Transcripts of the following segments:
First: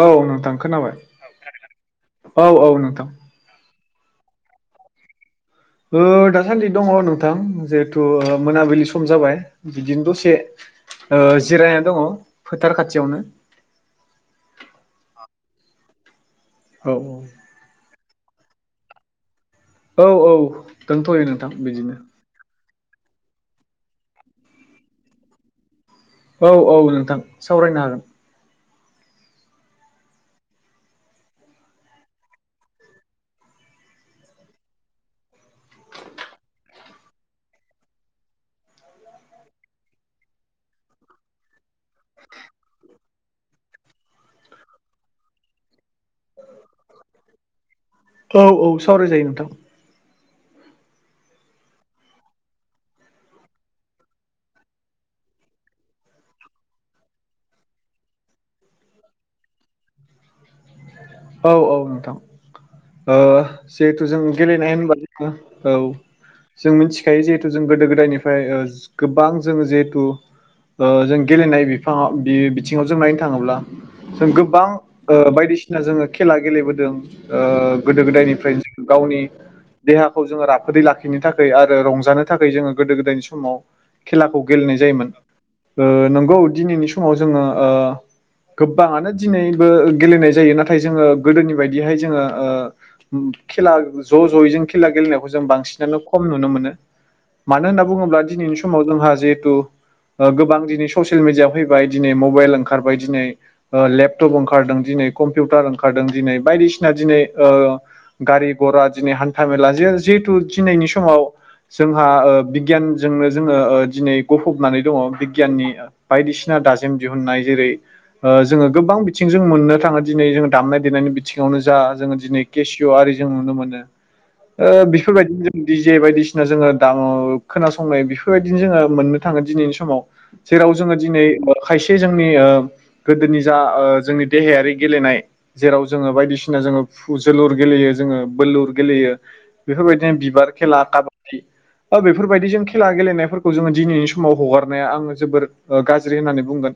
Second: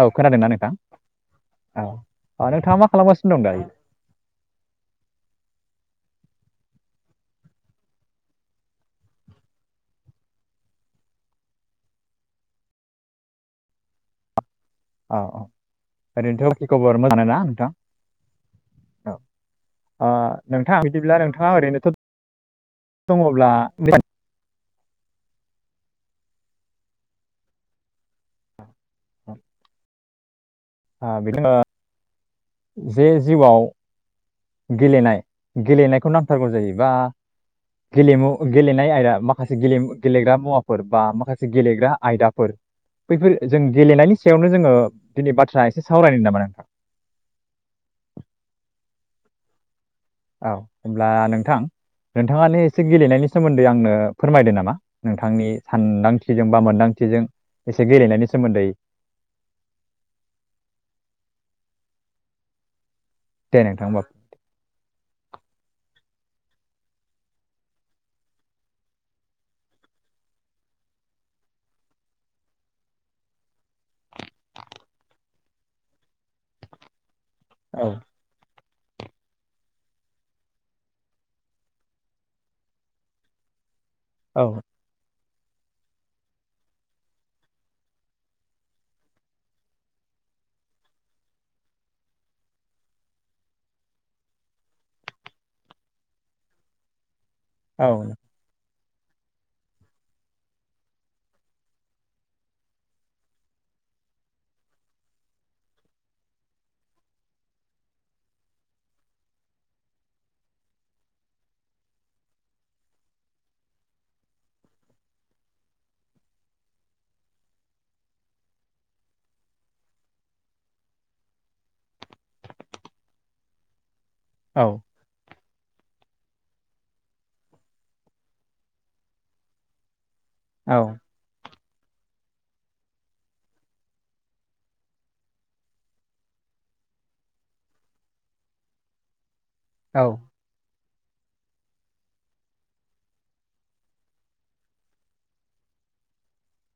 औ खोनादोंना नोंथां अ औ अ नोंथाङा मा नोंथां खालामगासिनो दं दायो ओ दासान्दि दंङ नोंथां जिहेथु मोनाबिलि सम जाबाय बिदिनो दसे ओ जिरायना दङ फोथार खाथियावनो। [unintelligible] अ-अ ओरैनोथ खि खबर औ मोजांआनो ना नोंथां औ ओ औ औ नोंथां बिदिब्ला दोनथ'यो नोंथां नोंथाङा ओरैनोथ' बिदिनो दङब्ला औ- औ नोंथां सावरायनो हागोन औ ह बिखौनो जे जिउआव गेलेनाय गेलेनायखौ नांथारगौ जायोबा गेलेमु गेलेनाय आयदा माखासे गेले गेलेग्रा मुवाफोर बा माखासे गेलेग्रा आयदाफोर बैफोर जों गेलेनायनि सायावनो जोङो दिनै बाथ्रा एसे सावरायनो नामा नोंथां औ औ सावरायजायो नोंथां। औ होनब्ला नोंथां नोंथाङानो एसे गेलेनायनि सोमोन्दै आंनो फोरमायदो नामा नोंथांनि सानदांथिजों बा मोनदां थिजों एसे गेलेनायनि सोमोन्दै औ औ नोंथां। ओ दे नोंथां होमबा जिहेथु जों गेलेनाय होनबा जोङो औ। जों मिथिखायो जिहेथु जों गोदो गोदायनिफ्राय ओ गोबां जोङो जिहेथु ओ जों गेलेनाय बिफांव बे बिथिङाव जों नायनो थाङोब्ला जों गोबां ओ बायदि बायदिसिना जोङो खेला गेलेबोदों ओ औ गोदो गोदायनिफ्रायनो गावनि देहाखौ जोङो राफोदै लाखिनो थाखै आरो रंजानो थाखै जोङो गोदो गोदायनि समाव औ खेलाखौ गेलेनाय जायोमोन ओ नंगौ दिनैनि समाव जोङो ओ गोबाङानो दिनैबो गेलेनाय जायो नाथाय जोङो गोदोनि बायदिहाय जोङो ओ खेला ज' ज'यै जों खेला गेलेनायखौ जों बांसिनानो खम नुनो मोनो। मानो औ होनना बुङोब्ला दिनैनि समाव जोंहा जिहेथु ओ गोबां दिनै ससियेल मिडिया फैबाय दिनै मबेल ओंखारबाय दिनै लेपटप ओंखारदों दिनै कम कम्पुटार ओंखारदों दिनै बायदिसिना दिनै ओ गारि गरा दिनै हान्था मेला जिहेथु दिनैनि समाव जोंहा ओ बिगियानजोंनो जोङो ओ दिनै गफबनानै दङ बिगियाननि बायदिसिना दाजेम दिहुननाय जेरै ओ जोङो गोबां बिथिंजों मोननो थाङो। दिनै जोङो दामनाय देनायनि बिथिङावनो जा जोङो दिनै केसिय' आरि जों नुनो मोनो। औ ओ बेफोरबायदि। जे बायदिसिना जोङो दाम खोनासंनाय बेफोरबायदिनो जोङो मोननो थाङो दिनैनि समाव। जेराव औ जोङो दिनै खायसे जोंनि ओ गोदोनि जा ओ जोंनि देहायारि गेलेनाय जेराव जोङो बायदिसिना जोङो जोलुर गेलेयो जोङो बोलुर गेलेयो। औ बेफोरबायदिनो बिबार खेला काबादि बा बेफोरबायदि जों खेला गेलेनायफोरखौ जोङो दिनैनि समाव हगारनाया आङो जोबोर गाज्रि ओ होननानै बुंगोन।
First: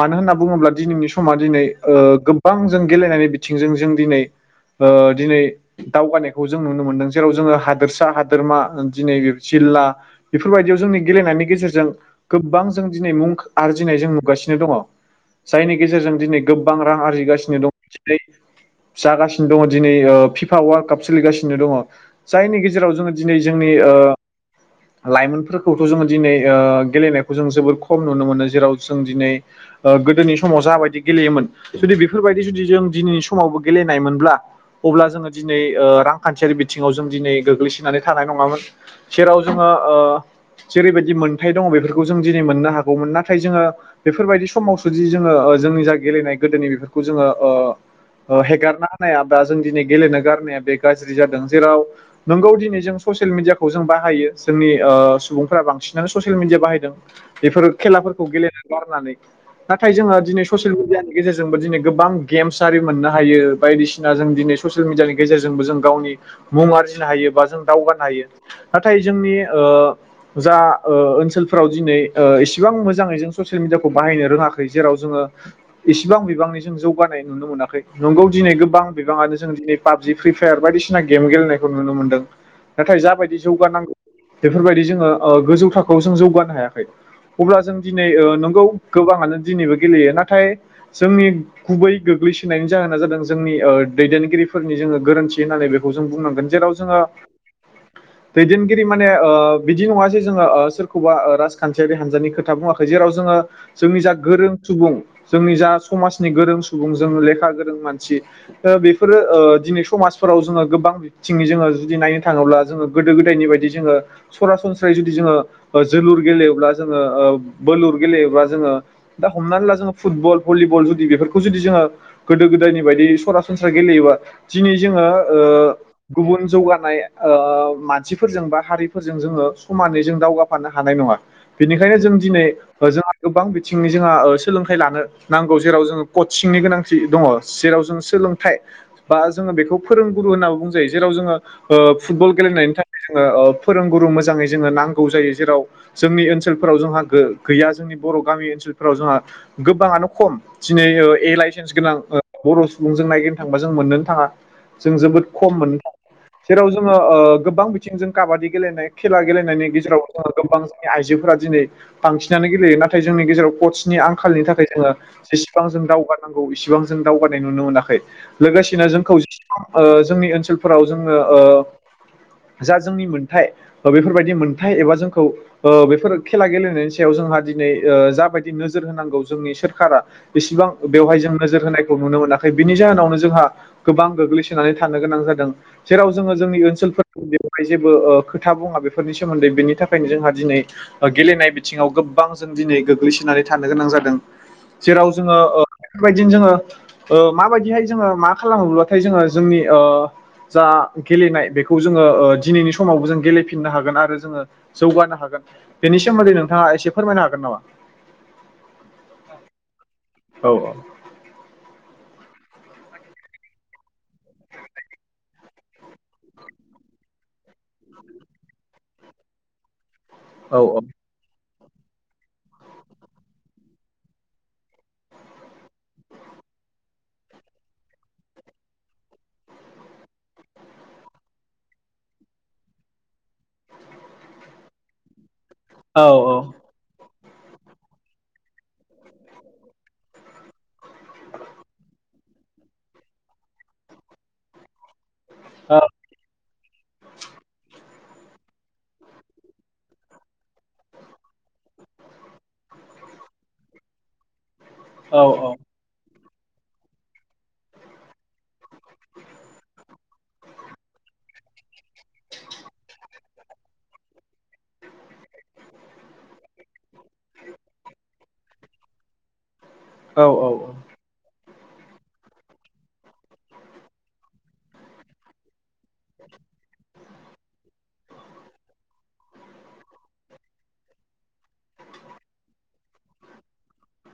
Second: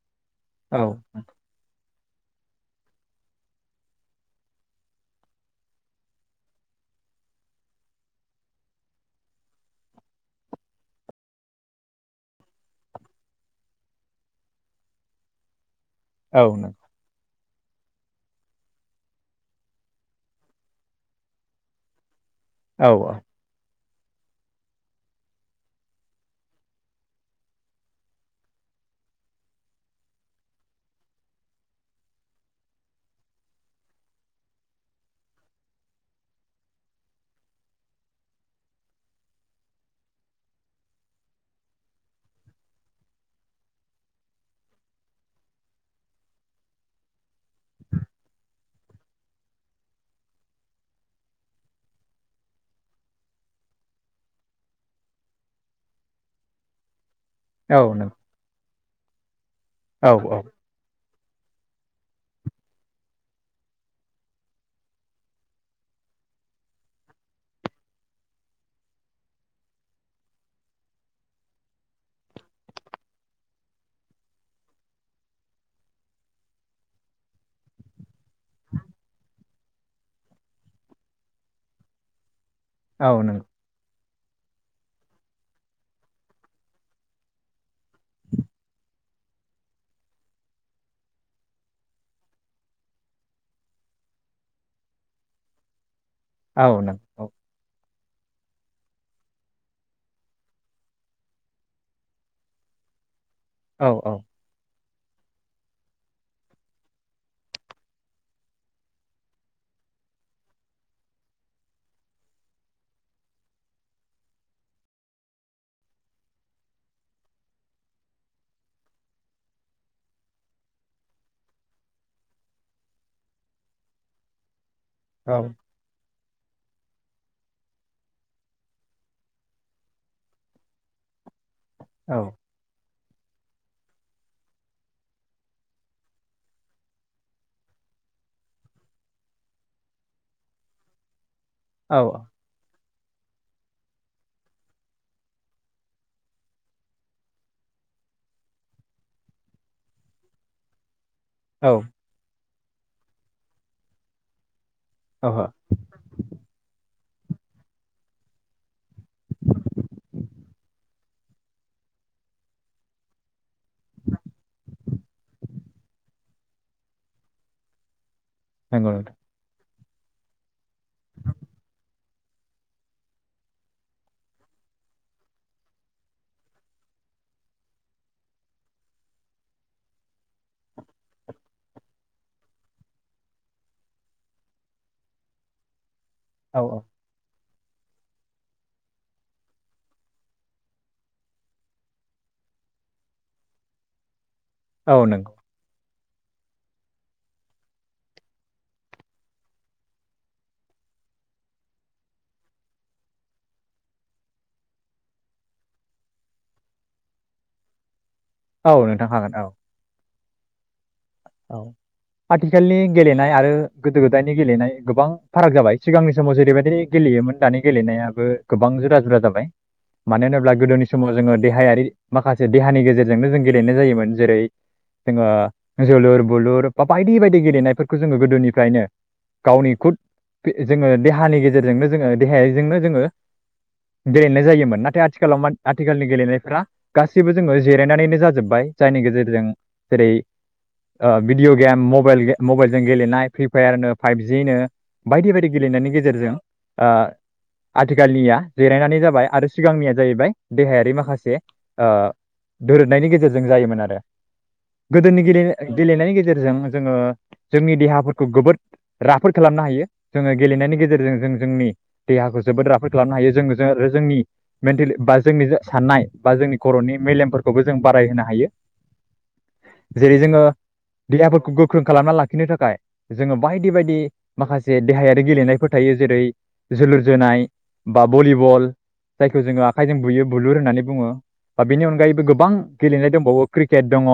मानो होनना बुङोब्ला औ दिनैनि समा दिनै ओ गोबां जों गेलेनायनि बिथिंजों जों दिनै ओ दिनै दावगानायखौ जों नुनो मोनदों जेराव जोङो हादोरसा हादोरमा दिनै ला बेफोरबायदियाव जोंनि गेलेनायनि गेजेरजों गोबां जों दिनै मुं आरजिनाय जों नुगासिनो दङ जायनि गेजेरजों दिनै औ नों गोबां रां आरजिगासिनो जागासिनो दङ दिनै ओ फिफा वाल्ड काप सोलिगासिनो दङ। जायनि औ गेजेराव जोङो दिनै जोंनि ओ लाइमोनफोरखौथ' जोङो दिनै ओ गेलेनायखौ जों जोबोद खम नुनो मोनो जेराव जों दिनै ओ गोदोनि समाव जाबायदि गेलेयोमोन। बेफोरबायदि जुदि जों दिनैनि समावबो गेलेनाय मोनब्ला अब्ला जोङो दिनै ओ रांखान्थियारि बिथिङाव जों दिनै गोग्लैसोनानै थानाय नङामोन जेराव जोङो। ओ- ओ जेरैबायदि मोनथाय दङ बेफोरखौ जों दिनै मोननो हागौमोन नाथाय जोङो बेफोरबायदि सम मावसुदि जोङो जोंनि जा गेलेनाय गोदोनि बेफोरखौ जोङो ओह ओह हेगारना होनाया दा जों दिनै गेलेनो गारनाया बे गाज्रि जादों जेराव नोंगौ दिनै जों ससियेल मिडियाखौ जों बाहायो जोंनि ओह सुबुंफोरा बांसिनानो ससियेल मिडिया बाहायदों। बेफोर औ नों खेलाफोरखौ गेलेनानै बारनानै नाथाय औ जोङो दिनै ससियेल मेडियानि गेजेरजोंबो दिनै गोबां गेम्स आरि मोननो हायो बायदिसिना जों दिनै ससियेल मिडियानि गेजेरजोंबो जों गावनि मुंङारि बुजिनो हायोब्ला जों दावगानो हायो नाथाय जोंनि जा ओनसोलफ्राव बे ओ ऐसेबां मोजांयै जों ससियेल मिडियाखौ बाहायनो रोंङाखै जेराव जोंङो इसेबां बिबांनि जों जौगानाय नुनो मोनाखै नंगौ दिनै गोबां बिबाङानो जों दिनै पाबजि फ्रि फायार बायदिसिना गेम गेलेनायखौ नुनो मोनदों नाथाय औ जाबायदि नों जौगानांगौ बेफोरबायदि जोङो ओ गोजौ थाखोआव जों जौगानो हायाखै अब्ला जों दिनै नंगौ गोबाङानो दिनैबो गेलेयो नाथाय जोंनि गुबै गोग्लैसोनायनि जाहोना जादों जोंनि दैदेनगिरिफोरनि जोङो गोरोन्थि होननानै बे जों बुंनांगोन औ जेराव नों जोङो औ दैदेनगिरि माने ओह बिदि नङा जे जोङो ओह सोरखौबा ओह राजखान्थियारि हानजानि खोथा बुङाखै जे जेराव जोङो औ जोंनि जा औ गोरों सुबुं जोंनि जा समाज गोरों सुबुं जों लेखा गोरों मानसि ओह बेफोरो ओह दिनै समाजफोराव जोङो गोबां थिंयै जोङो जुदि नायनो थाङोब्ला जोङो गोदो गोदायनि बायदि जोङो सरासनस्रायै जुदि जोङो जोलुर गेलेयोब्ला जों ओ बोलुर गेलयोब्ला जोंङो दा हमना ला जोंङो फुथबल, बुलिबल बेफोरखौ जुदि जोङो गोदो गोदायनि बायदि सरासनस्रा गेलेयोबा दिनै जोङो औ ओ गुबुन जौगानाय ओ मानसिफोरजों बा हारिफोरजों जोङो समानै जों दावगाफानो हानाय नङा बेनिखायनो जों दिनै जोंहा गोबां बिथिंनि जोंहा ओ सोलोंथाइ लानो नांगौ जेराव जोङो कचिंनि गोनांथि दङ जेराव जों सोलोंथाइ बा जोङो बेखौ फोरोंगुरु होननानानै बुङो जायो जेराव जोङो औ फुटबल गेलेनायनि थाखाय ओ औ फोरोंगुरु मोजाङै जोङो नांगौ जायो जेराव जोंनि ओनसोलफोराव जोंहा गै गैया जोंनि बर' गामि ओनसोलफोराव जोंहा गोबाङानो खम दिनै ओह ए लाइसेन्स गोनां ओह बर' सुबुंजों नायगिरनो थांबा जों मोननोनो थाङा जों जोबोद खम मोननो जेराव जो ङो ओ गोबां बिथिंजों काबादि गेलेनाय खेला गेलेनायनि गेजेराव जोङो गोबां जोंनि आइजोफोरा दिनै बांसिनानो गेलेयो नाथाय जोंनि गेजेराव कस नि आंखालनि थाखाय जोङो जेसेबां जों दावगारानांगौ इसिबां जों दावगानाय नुनो मोनाखै ओहो लोगोसेनो नंगौ जोंखौ नोंथां ओ जोंनि ओनसोलफोराव जोङो ओ जा जोंनि मोनथाय ओह बेफोरबायदि मोनथाय एबा जोंखौ ओह बेफोर खेला गेलेनायनि सायाव जोंहा दिनै जाबायदि नोजोर होनांगौ जोंनि सोरखारा इसिबां बेवहाय जों नोजोर होनायखौ नुनो मोनाखै बिनि जाहोनावनो जोंहा गोबां गोग्लैसोनानै थानो गोनां जायो जेराव जोङो औ जोंनि औ ओनसोलफोर जेबो ओह खोथा बुंआ बेफोरनि सोमोन्दै बेनि थाखायनो जोंहा दिनै गेलेनाय बिथिङाव गोबां जों दिनै गोग्लैसोनानै थानो गोनां जादों औ जेराव नंगौ जोङो बेफोरबायदिनो जोङो ओह माबायदिहाय जोङो मा खालामोब्लाथाय जोङो जोंनि ओह जा गेलेनाय बेखौ जोङो ओह दिनैनि समावबो जों गेलेफिननो हागोन आरो जोङो जौगानो हागोन बेनि सोमोन्दै नोंथाङा एसे फोरमायनो हागोन नामा औ नोंथां हागोन औ औ अ औ आथिखालनि गेलेनाय आरो गोदो गोदायनि गेलेनाय गोबां फाराग जाबाय सिगांनि समाव जेरैबायदि गेले योमोन दानि गेलेनायाबो गोबां जुदा जुदा जाबाय मानो होनोब्ला औ गोदोनि समाव जोङो देहायारि माखासे देहानि गेजेरजोंनो जों गेलेनाय जायोमोन जेरै जोङो जोलुर बोलुर बा बायदि बायदि गेलेनायफोरखौ जोङो गोदोनिफ्रायनो गावनि खुद जोङो देहानि गेजेरजोंनो जोङो देहायजोंनो जोङो गेलेनाय जायोमोन नाथाय आथिखालाव औ आथिखालनि गेलेनाफ्रा गासिबो जोङो जिरायनानैनो जाजोब्बाय जायनि गेजेरजों जेरै ओ भिदिअ गेम मबाइल जों गेलेनाय फ्रिपायार नो फापजिनो बायदि बायदि औ गेलेनायनि गेजेरजों ओ आ थिखालनिया जिरायनानै जाबाय आरो सिगांनिया जाहैबाय देहायारि माखासे ओ दोरोबनायनि गेजेरजों जायोमोन आरो औ गोदोनि गेले गेलेनायनि गेजेरजों जोङो जोंनि देहाफोरखौ गोबोद राफोद खालामनो हायो जोङो गेलेनायनि गेजेरजों जों जोंनि देहाखौ जोबोद राफोद खालामनो हायो जों जों जोंनि मेन्टेलि बा जोंनि साननाय बा जोंनि खर'नि मेलेमफोरखौबो जों बारायहोनो हायो जेरै औ जोङो देहाफोरखौ गोख्रों खालामना लाखिनो थाखाय जोङो बायदि बायदि माखासे देहायारि गेलेनायफोर थायो जेरै जोलुर जोनाय बा भलिबल जायखौ जोङो आखाइजों बुयो बुलुर होननानै बुङो। बा बेनि अनगायैबो गोबां गेलेनाय दंबावो क्रिकेट दङ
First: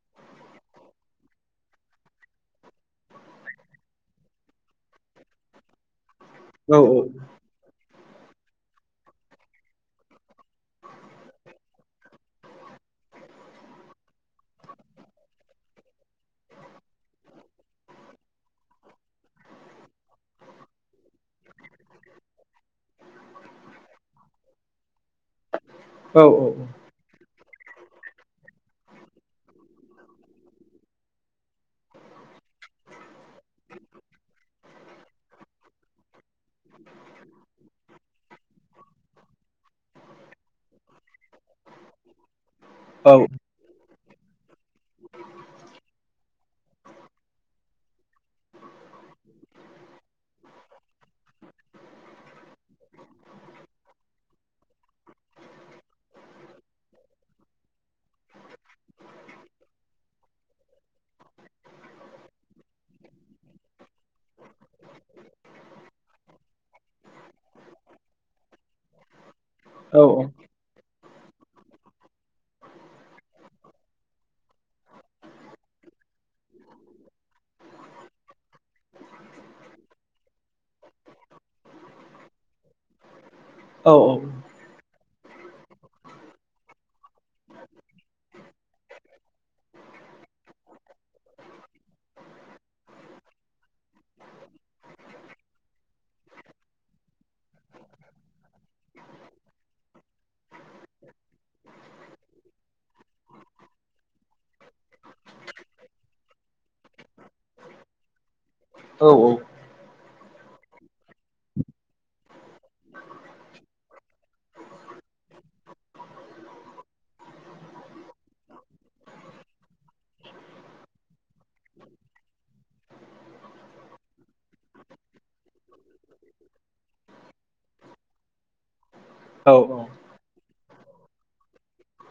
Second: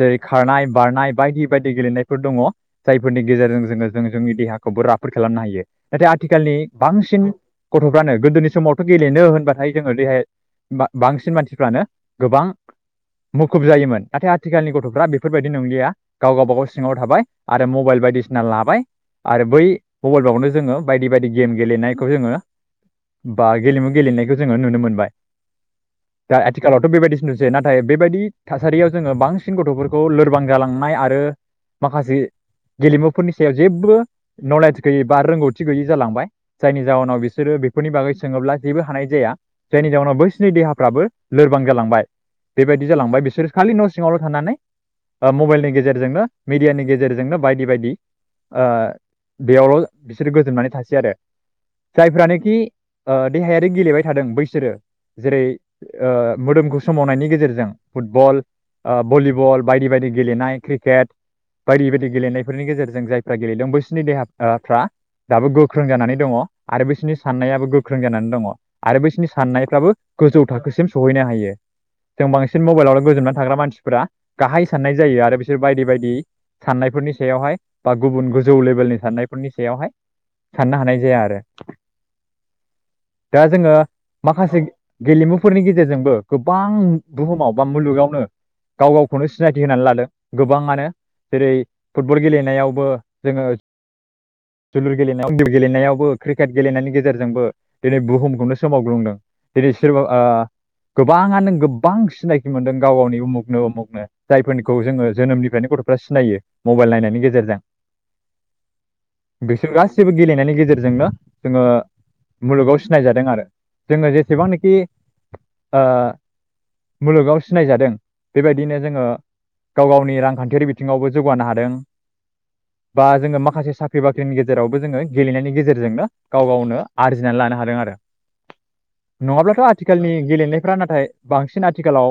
जेरै खारनाय बारनाय बायदि बायदि गेलेनायफोर दङ जायफोरनि गेजेरजों जोङो जों जोंनि देहाखौबो राफोद खालामनो हायो नाथाय आथिखालनि औ बांसिन गथ'फ्रानो गोदोनि समावथ' गेलेनो होनबाथाय जोङो देहाय बांसिन मानसिफ्रानो गोबां मुखुब जायोमोन नाथाय आथिखालनि गथ'फ्रा बेफोर बेबायदि नंलिया गाव गावबा गाव सिङाव थाबाय आरो मबाइल बायदिसिना लाबाय। आरो बै मबाइलफ्रावनो जोङो बायदि बायदि गेम गेलेनायखौ जोङो बा गेलेमु गेलेनायखौ जोङो नुनो मोनबाय। दा आथिखालावथ' बेबायदिस नुसै नाथाय बेबायदि थासारियाव जोङो बांसिन गथ'फोरखौ खौ लोरबां जालांनाय आरो माखासे गेलेमुफोरनि सायाव जेबो नलेज गैयै बा रोंगौथि गैयि जालांबाय जायनि जााहोनाव बिसोरो बेफोरनि बागै सोङोब्ला जेबो हानाय जाया जायनि जाउनाव बैसिनि देहाफ्राबो लोरबां जालांबाय। बेबायदि जालांबाय बिसोर खालि न' सिङावल' थानानै ओ मबाइलनि गेजेरजोंनो मिडियानि गेजेरजोंनो बायदि -बायदि ओ बेयावल' बिसोरो गोजोननानै थासै आरो जायफ्रानोखि ओ देहायारि गेलेबाय थादों बैसोरो जेरै मोदोमखौ सोमावनायनि गेजेरजों फुटबल, ओ भलिबल बायदि बायदि गेलेनाय क्रिकेट बायदि बायदि गेलेनायफोरनि गेजेरजों जायफ्रा गेलेदों बैसोरनि देहाफ्रा दाबो गोख्रों जानानै दङ आरो बैसिनि साननायाबो गोख्रों जानानै दङ आरो बैसिनि साननायफ्राबो गोजौ थाखोसिम सहैनो हायो जों बांसिन मबाइलावनो गोजोननानै थाग्रा मानसिफोरा गाहाय साननाय जायो आरो बिसोर बायदि- बायदि साननायफोरनि सायावहाय बा गुबुन गोजौ लेभेलनि साननायफोरनि सायावहाय साननो हानाय जाया आरो दा जोङो औ माखासे गेलेमुफोरनि गेजेरजोंबो गोबां बुहुमाव बा मुलुगावनो गाव -गाव खौनो सिनायथि होनानै लादों गोबाङानो। जेरै फुटबल गेलेनायावबो जोङो जोलुर [unintelligible] गेलेनायावबो क्रिकेट गेलेनायनि गेजेरजोंबो दिनै बुहुमखौनो सोमावग्रुंदों दिनै बिसोरबा ओ गोबाङानो गोबां सिनायखि मोनदों गाव गावनि उमुखनो उमुग [unintelligible] जोङो जोनोमनिफ्रायनो गथ'फ्रा सिनायो मबाइल नायनायनि गेजेरजों बेसोर गासैबो गेलेनायनि गेजेरजोंनो जोङो मुलुगाव सिनायज जादों आरो जोङो जेसेबांनाखि ओ मुलुगाव सिनायजादों बेबायदिनो जोङो गाव गावनि रांखान्थियारि बिथिङावबो जौगानो हादों। बा जोङो माखासे साख्रि बाख्रिनि गेजेरावबो जोङो गेलेनायनि गेजेरजोंनो गाव गावनो आरजिनानै लानो हादों आरो। [inaudible] औ नङाब्लाथ' आथिखालनि गेलेनायफ्रा नाथाय बांसिन आथिखालाव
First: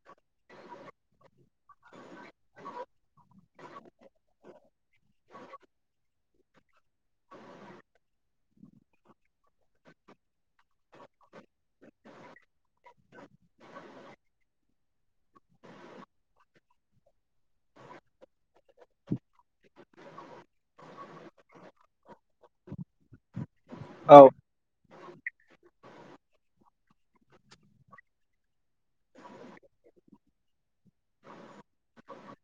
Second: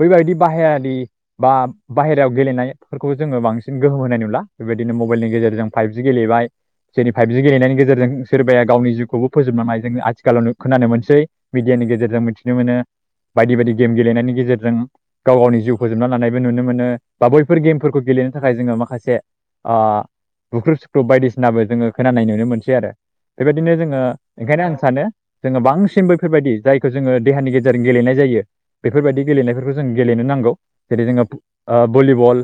बैबायदि बाहायारि बा बाहेरायाव गेलेनायफोरखौ जोङो बांसिन गोहोम होनाय नुला बेबायदिनो मबाइलनि गेजेरजों फाइबजि गेले हैबाय जेरै फाइभजि गेलेनायनि गेजेरजो सोरबाया गावनि जिउखौबो फोजोबना-नाय जोंनो आथिखालावनो खोनानो मोनसै मिदिया नि गेजेरजों मिथिनो मोनो बायदि बायदि गेम गेलेनायनि गेजेरजों गाव गावनि जिउ फोजोबना लानायबो नुनो मोनो बा बैफोर गेमफोरखौ गेलेनो थाखाय जोङो माखासे आ बुख्रुब सुख्रुब बायदिसिनाबो जोङो खोनानाय नुनो मोनसै आरो बेबायदिनो जोङो औ ओंखायनो आं सानो जोङो बांसिनबो बेफोरबायदि जायखौ जोङो देहानि गेजेरजों गेलेनाय जायो बेफोरबायदि गेलेनायफोरखौ जों गेलेनो नांगौ। जेरै जोङो ओ बलिबल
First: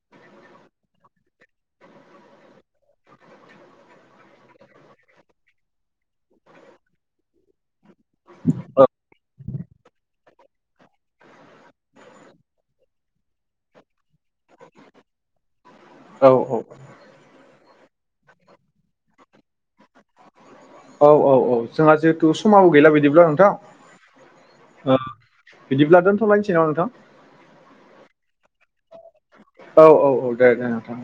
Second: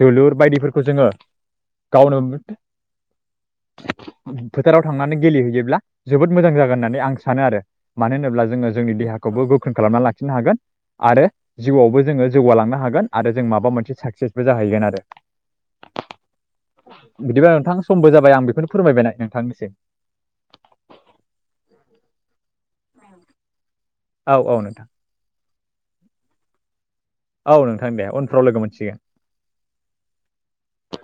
जोलुर बायदिफोरखौ जोङो गावनो [unintelligible] फोथाराव थांनानै गेलेहैयोब्ला जोबोद मोजां जागोन होननानै आं सानो आरो मानो होनोब्ला जोङो जोंनि देहाखौबो गोख्रों खालामनानै लाखिनो हागोन आरो जिउआवबो जोङो जौगालांनो हागोन आरो जों माबा मोनसे साकसेसबो जाहैगोन आरो औ बिदिबा नोंथां समबो जाबाय आं बेखौनो फोरमायबायनाय नोंथांनिसिम। औ औ औ जोंहा जितु समाबो गैला बिदिब्ला नोंथां। औ औ नोंथां। बिदिब्ला दोनथ'लायसै नामा नोंथां? औ नोंथां दे उनफ्राव लोगो मोनसिगोन। औ औ औ दे दे नोंथां।